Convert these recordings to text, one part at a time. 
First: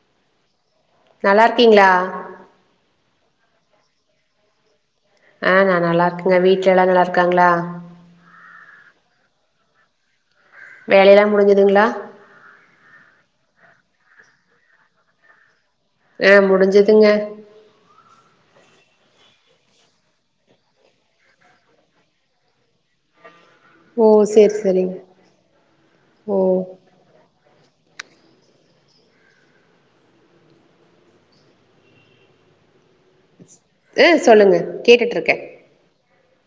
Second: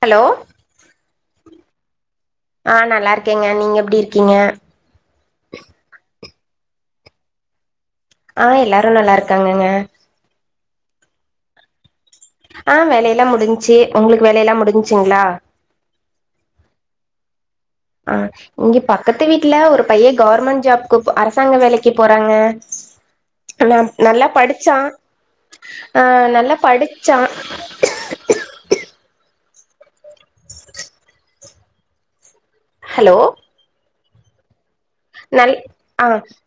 hello நல்லா இருக்கீங்களா ஆஹ் நல்லாயிருக்கேங்க நீங்க எப்டி இருக்கீங்க அங்க வீட்டுல எல்லா நல்லா இருக்காங்களா ஆஹ் எல்லாரும் நல்லா இருக்காங்கங்க வேலயெல்லாம் முடிஞ்சுதுங்களா ஆஹ் வேலையெல்லாம்முடிஞ்ச்சசி உங்களுக்கு வேலையெ எல்லாம் முடிஞ்ச்சிங்ளா ஆ முடிஞ்சதுங்க ஆஹ் இங்க பக்கத்து வீட்டுல ஒரு பையன் கவர்மெண்ட் ஜாப்கு அரசாங்க வேலைக்கு போறாங்க ஆ ஓ நல்லா சேரி படிச்சா சேரிங்க அஹ் ஓ நல்லா படிச்சா ஹலோ [inaudible] சொல்லுங்க கேட்டுட்ருக்கே நல் ஆ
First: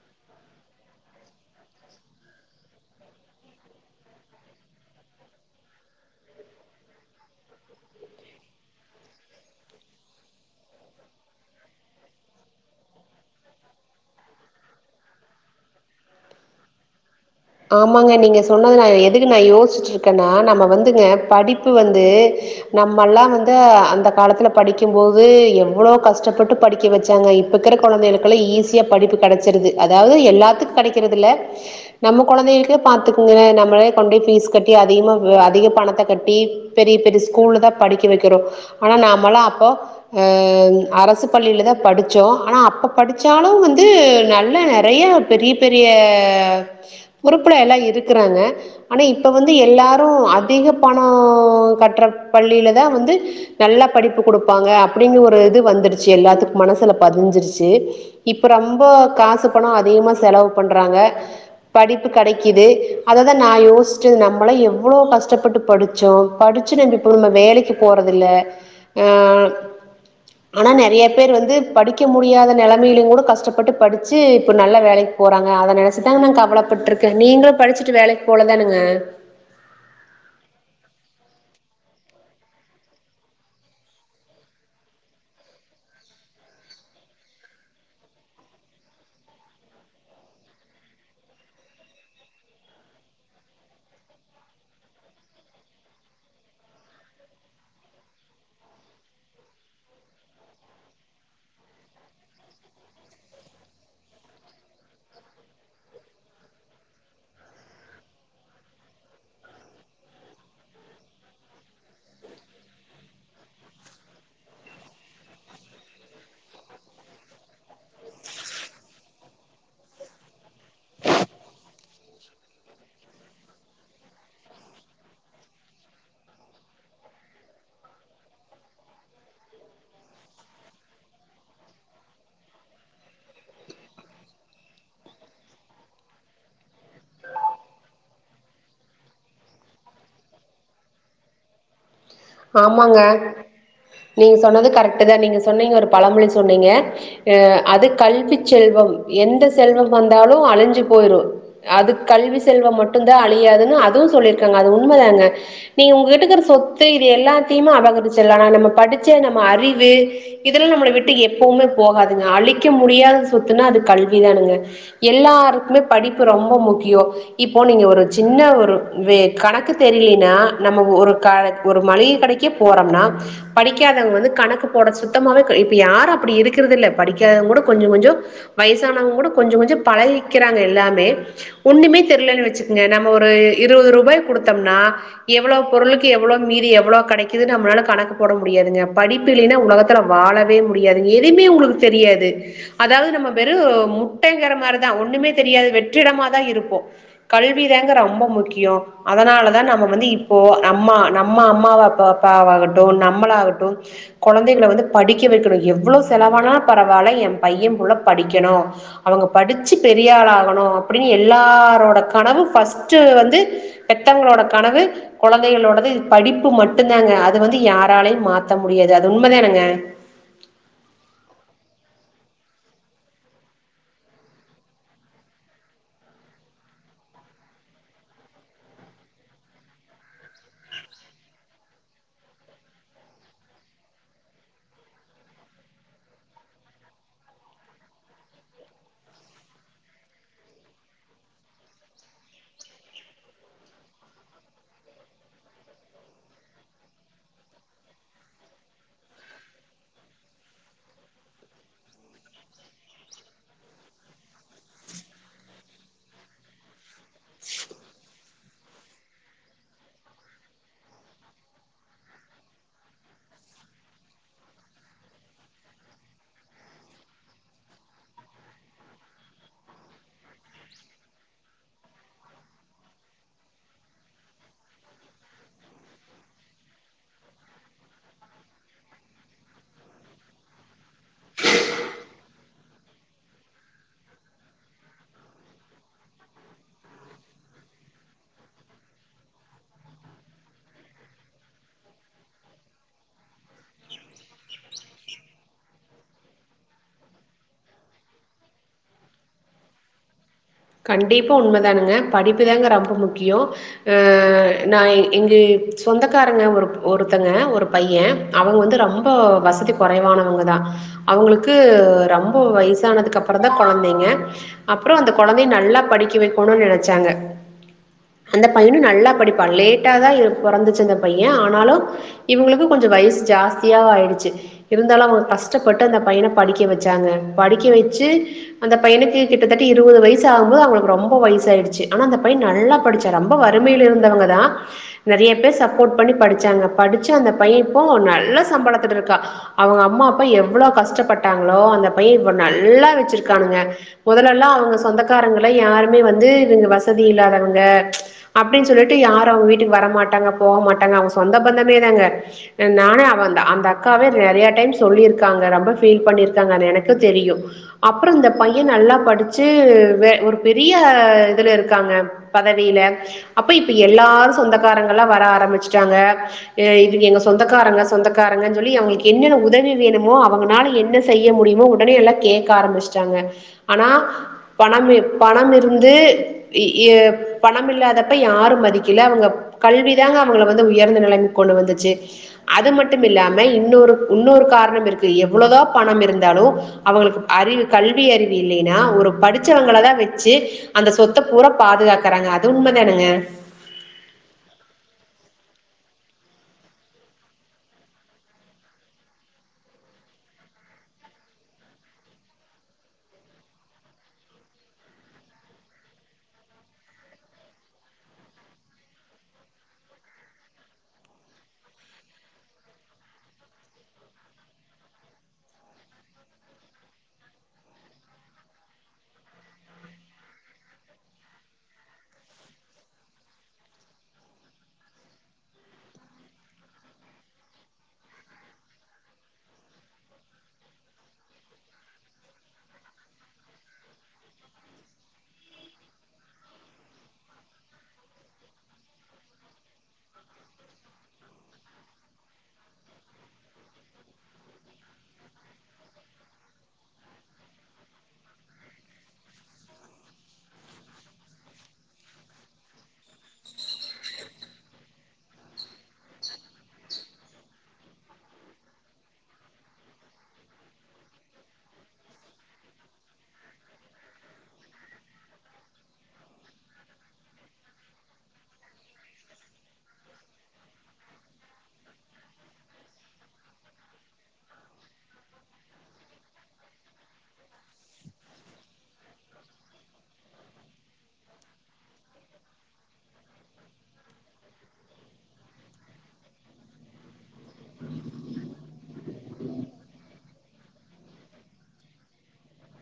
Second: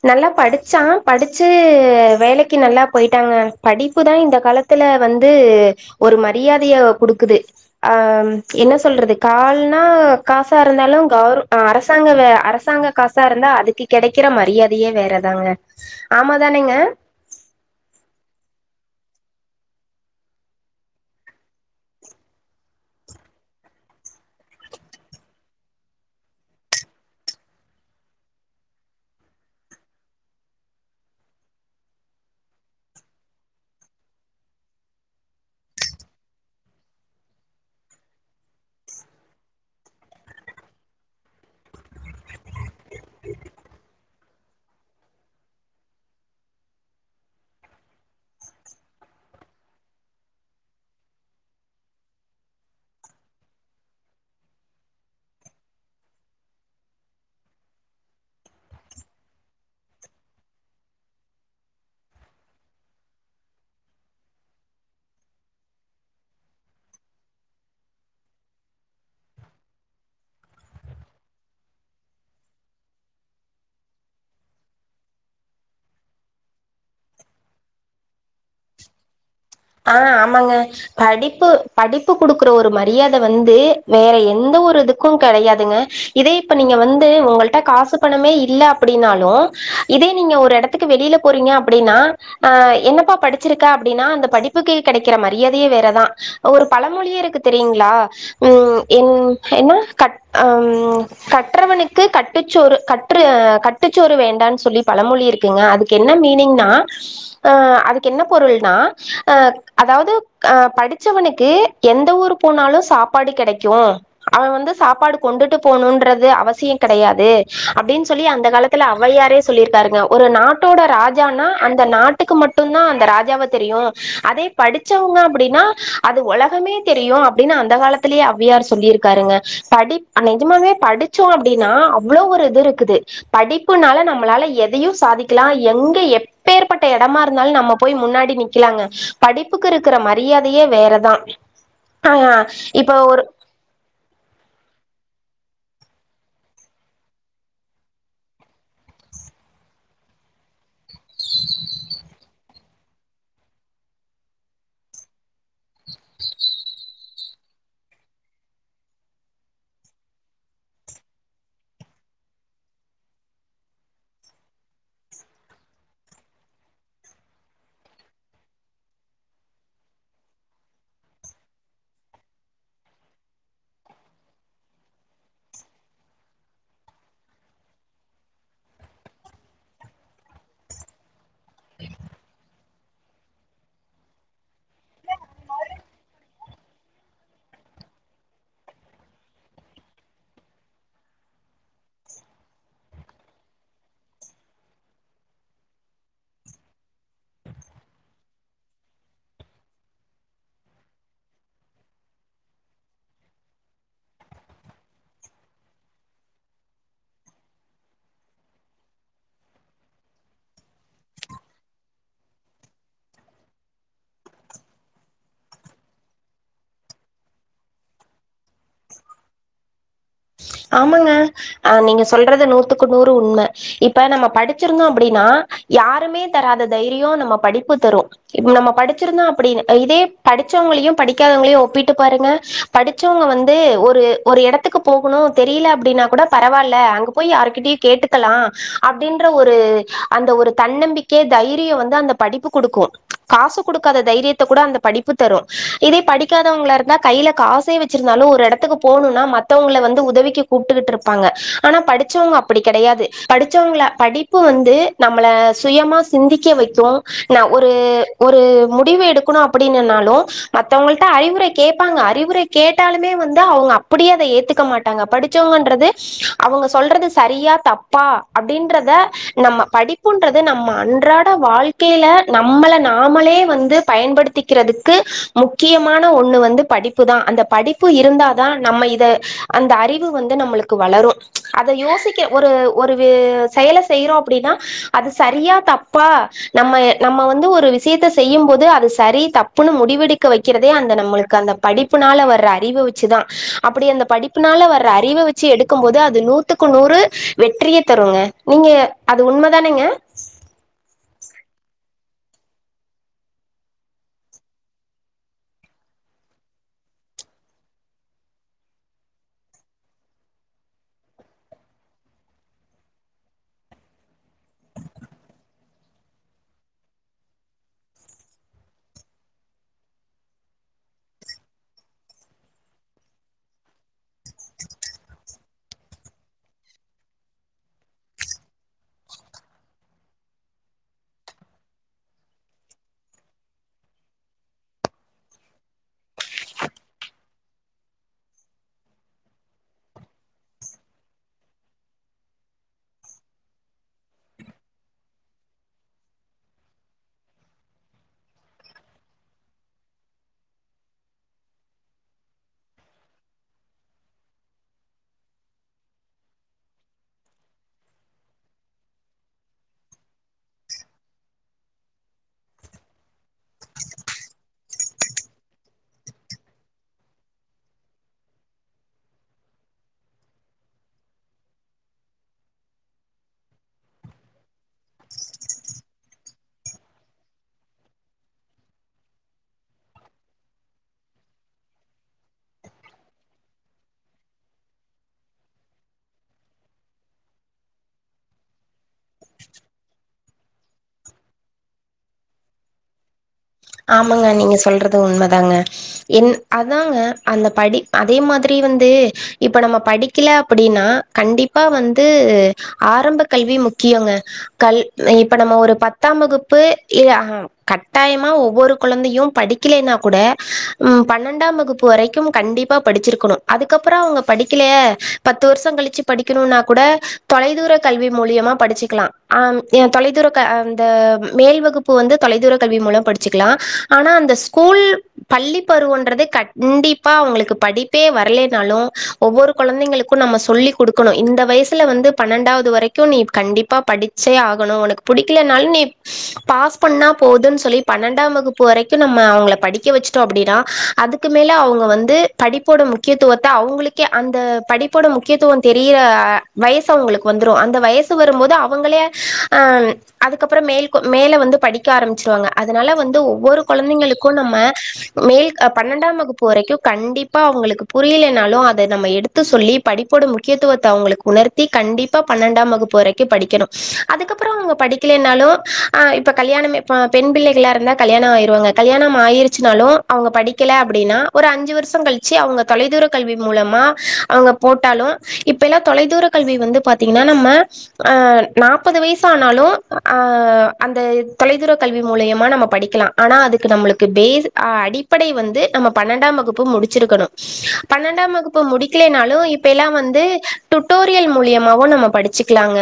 நல்லா படிச்சான் படிச்சு வேலைக்கு நல்லா போயிட்டாங்க படிப்புதான் இந்த காலத்துல வந்து ஒரு மரியாதையை கொடுக்குது அஹ் என்ன சொல்றது கால்னா காசா இருந்தாலும் கவுர் அரசாங்க அரசாங்க காசு சா இருந்தா அதுக்கு கெடைக்கிற மரியாதையே வேறதாங்க ஆமா தானேங்க ஆமாங்க நீங்க சொன்னது நான எதுக்கு நான யோசிச்சிட்டு இருக்கேன்னா நம்ம வந்துங்க படிப்பு வந்து நம்ம எல்லாம் வந்து அந்த காலத்துல படிக்கும் போது எவ்வளவு கஷ்டப்பட்டு படிக்க வச்சாங்க இப்ப இருக்கிற கெழந்தைகளுக்குெல்லாம் ஈஸியா படிப்பு கிடைச்சிருது அதாவது எல்லாத்துக்கும் கெடைக்கறதுல நம்மகெழந்தைகக்கே பாத்துக்குரேன் நம்மளே கொண்டுய் ஃபீஸ் கட்டி அதிகமாக அதிக பணத்த கட்டி பெரிய பெரிய ஸ்கூலில் தான் படிக்க வைக்கிறோம் ஆனா நம்மளா அப்போ அரசு பள்ளியில தான் படிச்சோம் ஆனா அப்போ படிச்சாலும் வந்து நல்ல நெறையா பெரிய பெரிய ஆஆ பொறுப்புல எல்லாம் இருக்குறாங்க ஆனா இப்ப வந்து எல்லாரும் அதிக பணம் கட்டுற பள்ளியிலதான் வந்து நல்லா படிப்பு குடுப்பாங்க அப்டின்னு ஒரு இது வந்துருச்சு எல்லாத்துக்கும் மனசுல பதிஞ்சிருச்சி இப்ப ரொம்ப காசு பணம் அதிகமா செலவு பண்றாங்க படிப்பு கெடைக்கிது அததான் நான் யோஸ்ட்து நம்மளாம் எவ்வளோ கஷ்டப்பட்டு படிச்சோம் படிச்சு நம்ம இப்போ நம்ம வேலைக்கு போறதில்ல ஹ ஆனா நெறைய பேர் வந்து படிக்க முடியாத நிலைமையிலும் கூட கஷ்டப்பட்டு படிச்சு இப்போ நல்ல வேலைக்கு போகறாங்க அத நெனச்சிதாங்க நாக கவல போட்டுருக்கே நீங்களும் படிச்சுட்டு வேலக்கு போலதானுங்க ஆ ஆமாங்க படிப்பு படிப்பு குடுக்குற ஒரு மரியாத வந்து வேற எந்த ஒரு இதுக்கும் கெடையாதுங்க இதே இப்ப நீங்க வந்து உங்கள்ட காசு பணமே இல்ல அப்டின்னாலும் இதே நீங்க ஒரு இடத்துக்கு வெளியில போறீங்க அப்டின்னா ஆ என்னப்பா படிச்சிருக்க அப்டின்னா அந்த படிப்பு க்கு கெடைக்கிற மரியாதையே வேறதான் ஒரு பழமொழியே இருக்கு தெரியுங்களா உம் என் என்ன க உஹம் கற்றவனுக்கு கட்டுச்சோறு கற்றுஹ கட்டுச்சோறு வேண்டான்னு சொல்லி பழமொழி இருக்குங்க அதுக்கு என்ன மீனிங்னா அ அதுக்கு என்ன பொருள்னா அஹ அதாவதுஹ படித்தவனுக்கு எந்த ஊர் போனாலும் சாப்பாடு கெடைக்கும் அவன் வந்து சாப்பாடு கொண்டுட்டு போணுன்றது அவசியம் கெடையாது அப்டின்னு சொல்லி அந்த காலத்து அவ்வையாரே சொல்லியிருக்காருங்க ஒரு நாட்டோட ராஜானா அந்த நாட்டுக்கு மட்டுதான் அந்த ராஜாவை தெரியும் அதே படிச்சவங்க அப்டின்னா அது உலகமே தெரியும் அப்படின்னு அந்த காலத்திலயே அவ்வியார் சொல்லியிருக்காருங்க படி நிஜமாவே படிச்சோம் அப்டின்னா அவ்வளவு ஒரு இது இருக்குது படிப்புனால நம்மளால எதையும் சாதிக்கலாம் எங்க எப்பேற்பட்ட இடமா இருந்தாலும் நம்ம போய் முன்னாடி நீ க்கலாங்க படிப்புக்கு இருக்கிற மரியாதையே வேறதான் ஆ இப்ப ஆமாங்க ஒரு நீங்க சொன்னது கரெக்ட் அத நீங்க சொன்னீங்க ஒரு பழமொழி சொன்னீங்க ஹா அது கல்விச் செல்வம் எந்த செல்வம் வந்தாலும் அழிஞ்சு போயிரும் அது கல்வி செல்வம் மட்டும் தான் அழியாதுன்னு அதுவும் சொல்லியிருக்காங்க அது உண்மதாங்க நீங்க உங்க கிட்ட இருக்கிற சொத்து இது எல்லாத்தமே அபகரிச்சலாம் ஆனா நம்ம படிச்ச நம்ம அறிவு இதெல்லாம் நம்மள விட்டு எப்பவுமே போகாதுங்க அழிக்க முடியாத சொத்துனா அது கல்விதானுங்க எல்லாருக்குமே படிப்பு ரொம்ப முக்கியம் இப்போ நீங்க ஒரு சின்ன ஒரு வெ கணக்கு தெரியிலேயினா நம்ம ஒரு ஒரு மளிகை கடக்கே போறோம்னா படிக்காதவங்க வந்து கணக்கு போட சுத்தமாவே இப்ப யாரும் அப்டி இருக்கிறது இல்ல படிக்காதவங்க கூட கொஞ்சம் கொஞ்சம் வயசானவங்க கூட கொஞ்ச கொஞ்சம் பழகிக்கிறாங்க எல்லாமே ஓண்ணுமே தெரியிலன்னு வச்சுக்கங்க நம்ம ஒரு இருபது ரூபாய் குடுத்தோம்னா எவ்ளோ பொருளுக்கு எவ்வளவு மீதி எவ்வளோ கிடைக்குது நம்மளால கணக்கு போட முடியாதுங்க படிப்பு இல்லைன்னா உலகத்துல வாழவே முடியாதுங்க எதுவுமே உங்களுக்கு தெரியாது அதாவது நம்ம வெறும் முட்டைங்கிற மாதிரிதான் ஒண்ணுமே தெரியாது வெற்றிடமா தான் இருப்போம் கல்விதாங்க ரொம்ப முக்கியோம் அதனாலதான் நம்ம வந்து இப்போ நம்ம நம்ம அம்மா அம்மாவ பாப்பாவகட்டும் நம்மளாகட்டும் கேழந்தைகல வந்து படிக்க வைக்கணும் எவ்வளோ செலவான பரவாயில்ல என் பையன்ள்ள படிக்கணும் அவங்க படிச்சு பெரியாள ஆகணும் அப்டின்னு எல்லாரோட கனவு பஸ்ட்டு வந்து பெத்தவங்களோட கனவு கெழந்தைகளோடது படிப்பு மட்டும் தாங்க அது வந்து யாராலயையும் மாத்த முடியாது அது உண்மதானானுங்க ஆமாங்க ஆஹ் நீங்க சொல்றது நூத்துக்கு நூறு உண்மை இப்ப நம்ம படிச்சிருந்தோம் அப்டின்னா யாருமே தராத தைரியம் நம்ம படிப்பு தரும் இப்ப நம்ம படிச்சிருந்தோம் அப் இதே படிச்சவங்களையும் படிக்காதவங்களையும் ஒப்பிட்டு பாருங்க படிச்சவங்க வந்து ஒரு ஒரு இடத்துக்கு போகணும் தெரியல அப்டின்னா கூட பரவாயில்ல அங்க போய் யாருகிட்டயும் கேட்டுக்கலாம் அப்படின்ற ஒரு அந்த ஒரு தன்னம்பிக்கை தைரியம் வந்து அந்த படிப்பு கொடுக்கும் காசு கொடுக்காத தைரியத்தை கூட அந்த படிப்பு தரும் இதே படிக்காதவங்கள இருந்தா கையில காசே வச்சிருந்தாலும் ஒரு இடத்துக்கு போகணும்னா மத்தவங்கள வந்து உதவி கூப்பிட்டு இருப்பாங்க ஆனா படிச்சவங்க அப்டி கெடையாது படிச்சவங்கள படிப்பு வந்து நம்மள சுயமா சிந்திக்க வைக்கும் நா ஒரு முடிவு எடுக்கணு அப்டினாலும் மத்தவங்க கிட்ட அறிவுரை கேப்பாங்க அறிவுரை கேட்டாலுமே வந்து அவங்க அப்டியே அத ஏத்துக்க மாட்டாங்க துடறது அவங்க சொல்றது சரியா தப்பா அப்டின்றத நம்ம படிப்புன்றது நம்ம அன்றாட வாழ்க்கையில நம்மள நாமளே வந்து பயன்படுத்திக்கிறதுக்கு முக்கியமான ஒண்ணு வந்து படிப்புதான் அந்த படிப்பு இருந்தாதான் நம்ம இத அந்த அறி வந்து நம்ம வளரும் அத யோசிக்க ஒரு ஒரு செயல செய்யறோம் அப்டின்னா அது சரியா தப்பா நம்ம நம்ம வந்து ஒரு விஷயத்த செய்யும் போது அது சரி தப்புன்னு முடிவெடுக்க வைக்கிறதே அந்த நம்மளுக்கு அந்த படிப்புனால வர அறிவ வச்சுதான் அப்டி அந்த படிப்புனால வர அறிவ வச்சு எடுக்கும்போது அது நூத்துக்கு நூறு வெற்றிய தருங்க நீங்க அது உண்மதானேங்க கண்டிப்பா உண்மைதானுங்க படிப்புதாங்க ரொம்ப முக்கியோம் அஹ் நான் எங்க சொந்தக்காரங்க ஒரு ஒருத்தங்க ஒரு பையன் அவங்க வந்து ரொம்ப வசதி குறைவானவங்கதான் அவங்களுக்கு ரொம்ப வயசானதுக்கு அப்புறம் தான் கொழந்தைங்க அப்புறம் அந்த கெழந்தையா நல்லா படிக்க வைக்கணும் நினைச்சாங்க அந்த பையனும் நல்லா படிப்பான் லேட்ட தான் பறந்துச்சு அந்த பையன் ஆனாலும் இவங்களுக்கு கொஞ்சம் வயசு ஜாஸ்தியா ஆயிடுச்சு இருந்தாலும் அவங்க கஷ்டப்பட்டு அந்த பையன படிக்க வச்சாங்க படிக்க வச்சு அந்த பையனுக்கு கிட்டத்தட்ட இருபது வய சாகுது அவளுக்கு ரொம்ப வயசு ஆயிடுச்சு ஆனா அந்த பையன் நல்லா படிச்ச ரொம்ப வறுமையில இருந்தவங்க தான் நெறைய பேர் சப்போ்ட் பண்ணி படிச்சாங்க படிச்ச அந்த பையன் இப்போ நல்ல சம்பளத்துல்லயிருக்கா அவங்க அம்மா அப்பா எவளோ கஷ்டப்பட்டாங்களோ அந்த பையன் நல்லா வச்சிருக்குங்க முதலெல்லாம் அவங்க சொந் க்காரங்கல யாருமே வந்து இவங்க வசதி இல்லாதவங்க அப்டின்னு சொல்லிட்டு யாரும் அவங்க வீட்டுக்கு வர மாட்டாங்க போக மாட்டாங்க அவங்க சொந்த பந்தமே தாங்க நானு அவந்த அந்த அக்காவே நெறைய டைம் சொல்லியிருக்காங்க ரொம்ப ஃபீல் பண்ணிருக்காங்க எனக்கு தெரியும் அப்பறம் இந்த பையன் நல்லா படிச்சு ஒரு பெரிய இதுல இருக்காங்க பதவியில அப்ப இப்ப எல்லாரும் சொந்தக்காரங்கல எல்லாம் வர ஆரம்பிச்சுட்டாங்க அஹ் இவங்க எங்க சொந்தக்காரங்க சொந்தக்காரங்கன்னு சொல்லி அவங்களுக்கு என்னென்ன உதவி வேணுமோ அவங்கனால என்ன செய்ய முடியுமோ உடனே எல்லாம் கேட்க ஆரம்பிச்சுட்டாங்க ஆனா பணம் பணம் இருந்து பணம் இல்லாதப்ப யாரும் மதிக்கில அவங்க கல்வி தாங்க அவங்கள வந்து உயர்ந்த நிலைமைக் கொண்டு வந்துச்சு அத மட்டும் இல்லாம இன்னொரு இன்னொரு காரணம் இருக்கு எவ்வளோதா பணம் இருந்தாலும் அவங்களுக்கு அறிவு கல்வி அறிவு இல்லைன்னா ஒரு ச்சு அந்த சொத்த பூரா பாதுகாக்கறாங்க அது உண்ம தானாங்க ஆமாங்க நீங்க சொல்றது உண்மைதாங்க என் அதாங்க அந்த படி அதே மாதிரி வந்து இப்ப நம்ம படிக்கல அப்புடின்னா கண்டிப்பா வந்து ஆரம்ப கல்வி முக்கியோங்க கல் இப்ப நம்ம ஒரு பத்தாம் வகுப்புஹ இல்லயா கட்டாயமா ஒரு குழந்தையு படிக்கலன்னா கூட பன்னெண்டாம் வகுப்பு வரைக்கும் கண்டிப்பா படிச்சிருக்கணு அதுக்கப்புற அவங்க படிக்கல பத்து வருஷ கழிச்சு படிக்கணும்னா கூட தொலைதூர கல்வி மூலியமா படிச்சுக்கலா தொலைதூர அ மேல் வகுப்பு வந்து தொலைதூர கல்வி மூலம் படி ச்சிக்கல ஆனா அந்த ஸ்கூல் பள்ளி பருவன்றது கண்டிப்பா அவங்களுக்கு படிப்பே வரலனாலு ஒவ்வொரு குழந்தைங்களுக்கு நம்ம சொல்லி கொடுக்கணும் இந்த வயசுல வந்து பன்னெண்டாவது வரைக்கு நீ கண்டிப்பா படிச்சே ஆகணும் உனக்கு படிக்கலனாலு நீ பாஸ் பண்ணா போதுன்னு சொல்லி பன்னெண்டாம் வகுப்பு வரைக்கும் நம்ம அவங்கள படிக்க வச்சுட்டோ அப்படின்னா அதுக்கு மேல அவங்க வந்து படிப்போட முக்கியத்துவத்தை அவங்களுக்கே அந்த படிப்போட முக்கியத்துவ தெரியிற வயசு அவங்களுக்கு வந்துடும் அந்த வயசு வரும்போது அவங்களே அஹ அதுக்கப்புறம் மேல மேலே வந்து படிக்க ஆரம்பிச்சிருவாங்க அதுனால வந்து ஒவ்வொரு குழந்தைங்களுக்கு நம்ம மேல் பன்னெண்டாம் வகுப்பு வரைக்கும் கண்டிப்பா அவங்களுக்கு புரியலைனாலு அதை நம்ம எடுத்து சொல்லி படிப்போட முக்கியத்துவத்த அவங்களுக்கு உணர்த்தி கண்டிப்பா பன்னெண்டாம் வகுப்பு வரைக்கும் படிக்கணும் அதுக்கப்புறம் அவங்க படிக்கலனாலும்ஹ இப்ப கல்யாணம்ப்ப பெண் பிள்ளைகளா இருந்தா கல்யாணம் ஆயிருவாங்க கல்யாணம் ஆயிருச்சுனாலும் அவங்க படிக்கல அப்படின்னா ஒரு அஞ்சு வருஷம் கழிச்சு அவங்க தொலைதூர கல்வி மூலமா அவங்க போட்டாலும் இப்பல்லாம் தொலைதூர கல்வி வந்து பாத்தீங்கன்னா நம்ம அஹ நாற்பது வயசு ஆனாலு அஹ அந்த தொலைதூர கல்வி மூலையமா நம்ம படிக்கல ஆனா அதுக்கு நம்முலுக்கு பஸ் அடிப்படை வந்து நம்ம பண்டாம் வகுப்பு முடிருக்குனு பண்டாம் வகுப்பு முடிக்காலனாலு இப்பல்ல வந்து தூட்டோரியல் மூளியமவோ நம்ம படிச்சுக்கலாக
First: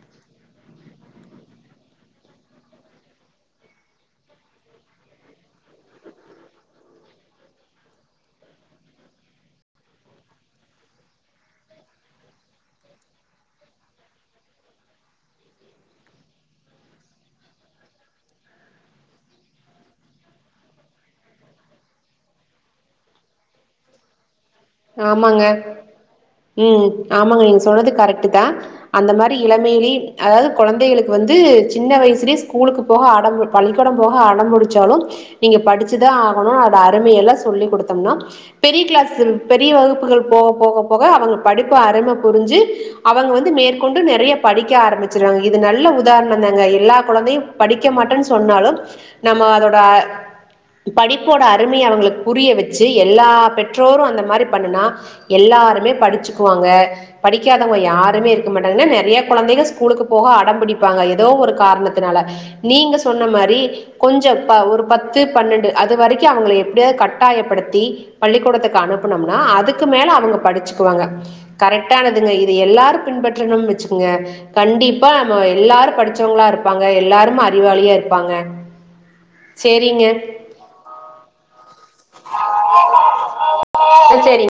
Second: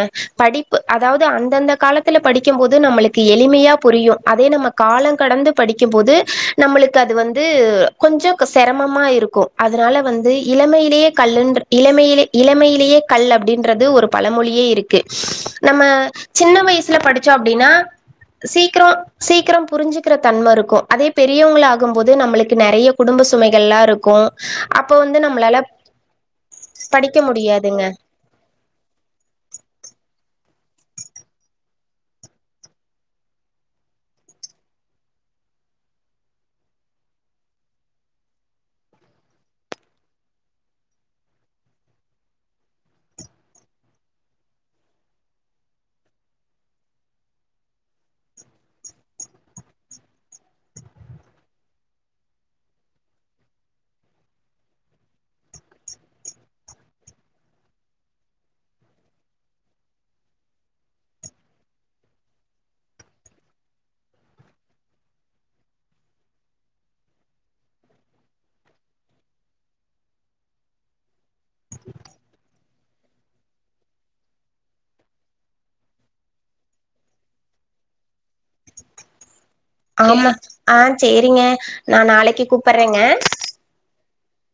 அதாவது அந்தந்த காலத்து படிக்கும் போது நமளுக்கு எளிமையா புரியு அதே நம்ம காலம் கடந்து படிக்கும்போது நம்மளுக்கு அது வந்து கொஞ்ச சிரமமா இருக்கும் அதனால வந்து இளமையிலேயே கல் இளமையிலே - இளமையிலேயே கல் அப்படின்றது ஒரு பலமொழியே இருக்கு நம்ம சின்ன வயசுல படிச்சோம் அப்படின்னா சீக்கிரோம் சீக்கிரோம் புரிஞ்சுக்கிற தன்மை இருக்கும் அதே பெரியவங்கள ஆகும் போது நம்மளுக்கு நிறைய குடும்ப சுமைகள்லா இருக்கும் ஆமாங்க ம் படிக்க ஆமாங்க நீங்க முடியாதுங்க சொன்னது கரெக்ட் தான் அந்த மாதிரி இளமையலே அதாவது குழந்தைகளுக்கு வந்து சின்ன வயசுலயே ஸ்கூலுக்கு போகட பள்ளிக்கூட போக ஆடம்படிச்சாலு நீங்க படிச்சதான் ஆகணு அருமையல்லா சொல்லிகொடுத்தம் நா பெரிய கிளாஸ் பெரிய வகுப்புகள் போக போக போக அவங்க படிப்பு அருமை புரிஞ்சு அவங்க வந்து மேற்கொண்டு நிறைய படிக்க ஆரம்பிச்சறாங்க இது நல்ல உதாரணம் தாங்க எல்லா குழந்தையும் படிக்க மாட்டேன்னு சொன்னாலு நம்ம அதோட படிப்போட அருமையை அவங்களுக்கு புரிய வச்சு எல்லா பெற்றோரு அந்த இந்த மாரி பன்னுனா எல்லாருமே படிச்சுக்குவாங்க படிக்காதவங்க யாருமே இருக்க மாட்டாங்கா நெறைய குழந்தைங்க ஸ்கூலுக்கு போக அடம் பிடிப்பாங்க ஏதோ ஒரு காரணத்தினால நீங்க சொன்ன மாரி கொஞ்சம் ஒரு பத்து பன்னெண்டு அது வரைக்கும் அவங்கள எப்டியாது கட்டாயப்படுத்தி பள்ளிக்கூடத்துக்கு அனு இப்பனம்னா அதுக்கு மேல அவங்க படிச்சுக்குவாங்க கரெக்டானதுங்க இது எல்லாரும் பின்பற்றணும் வச்சுங்க கண்டிப்பா நம்ம எல்லாரும் படிச்சவங்களா இருப்பாங்க எல்லாரும் அறிவாளியா இருப்பாங்க சேரிங்க ஆமா ஆஹ் செரிங்க நான் நாளைக்கு கூப்பறேங்க சேரிங்க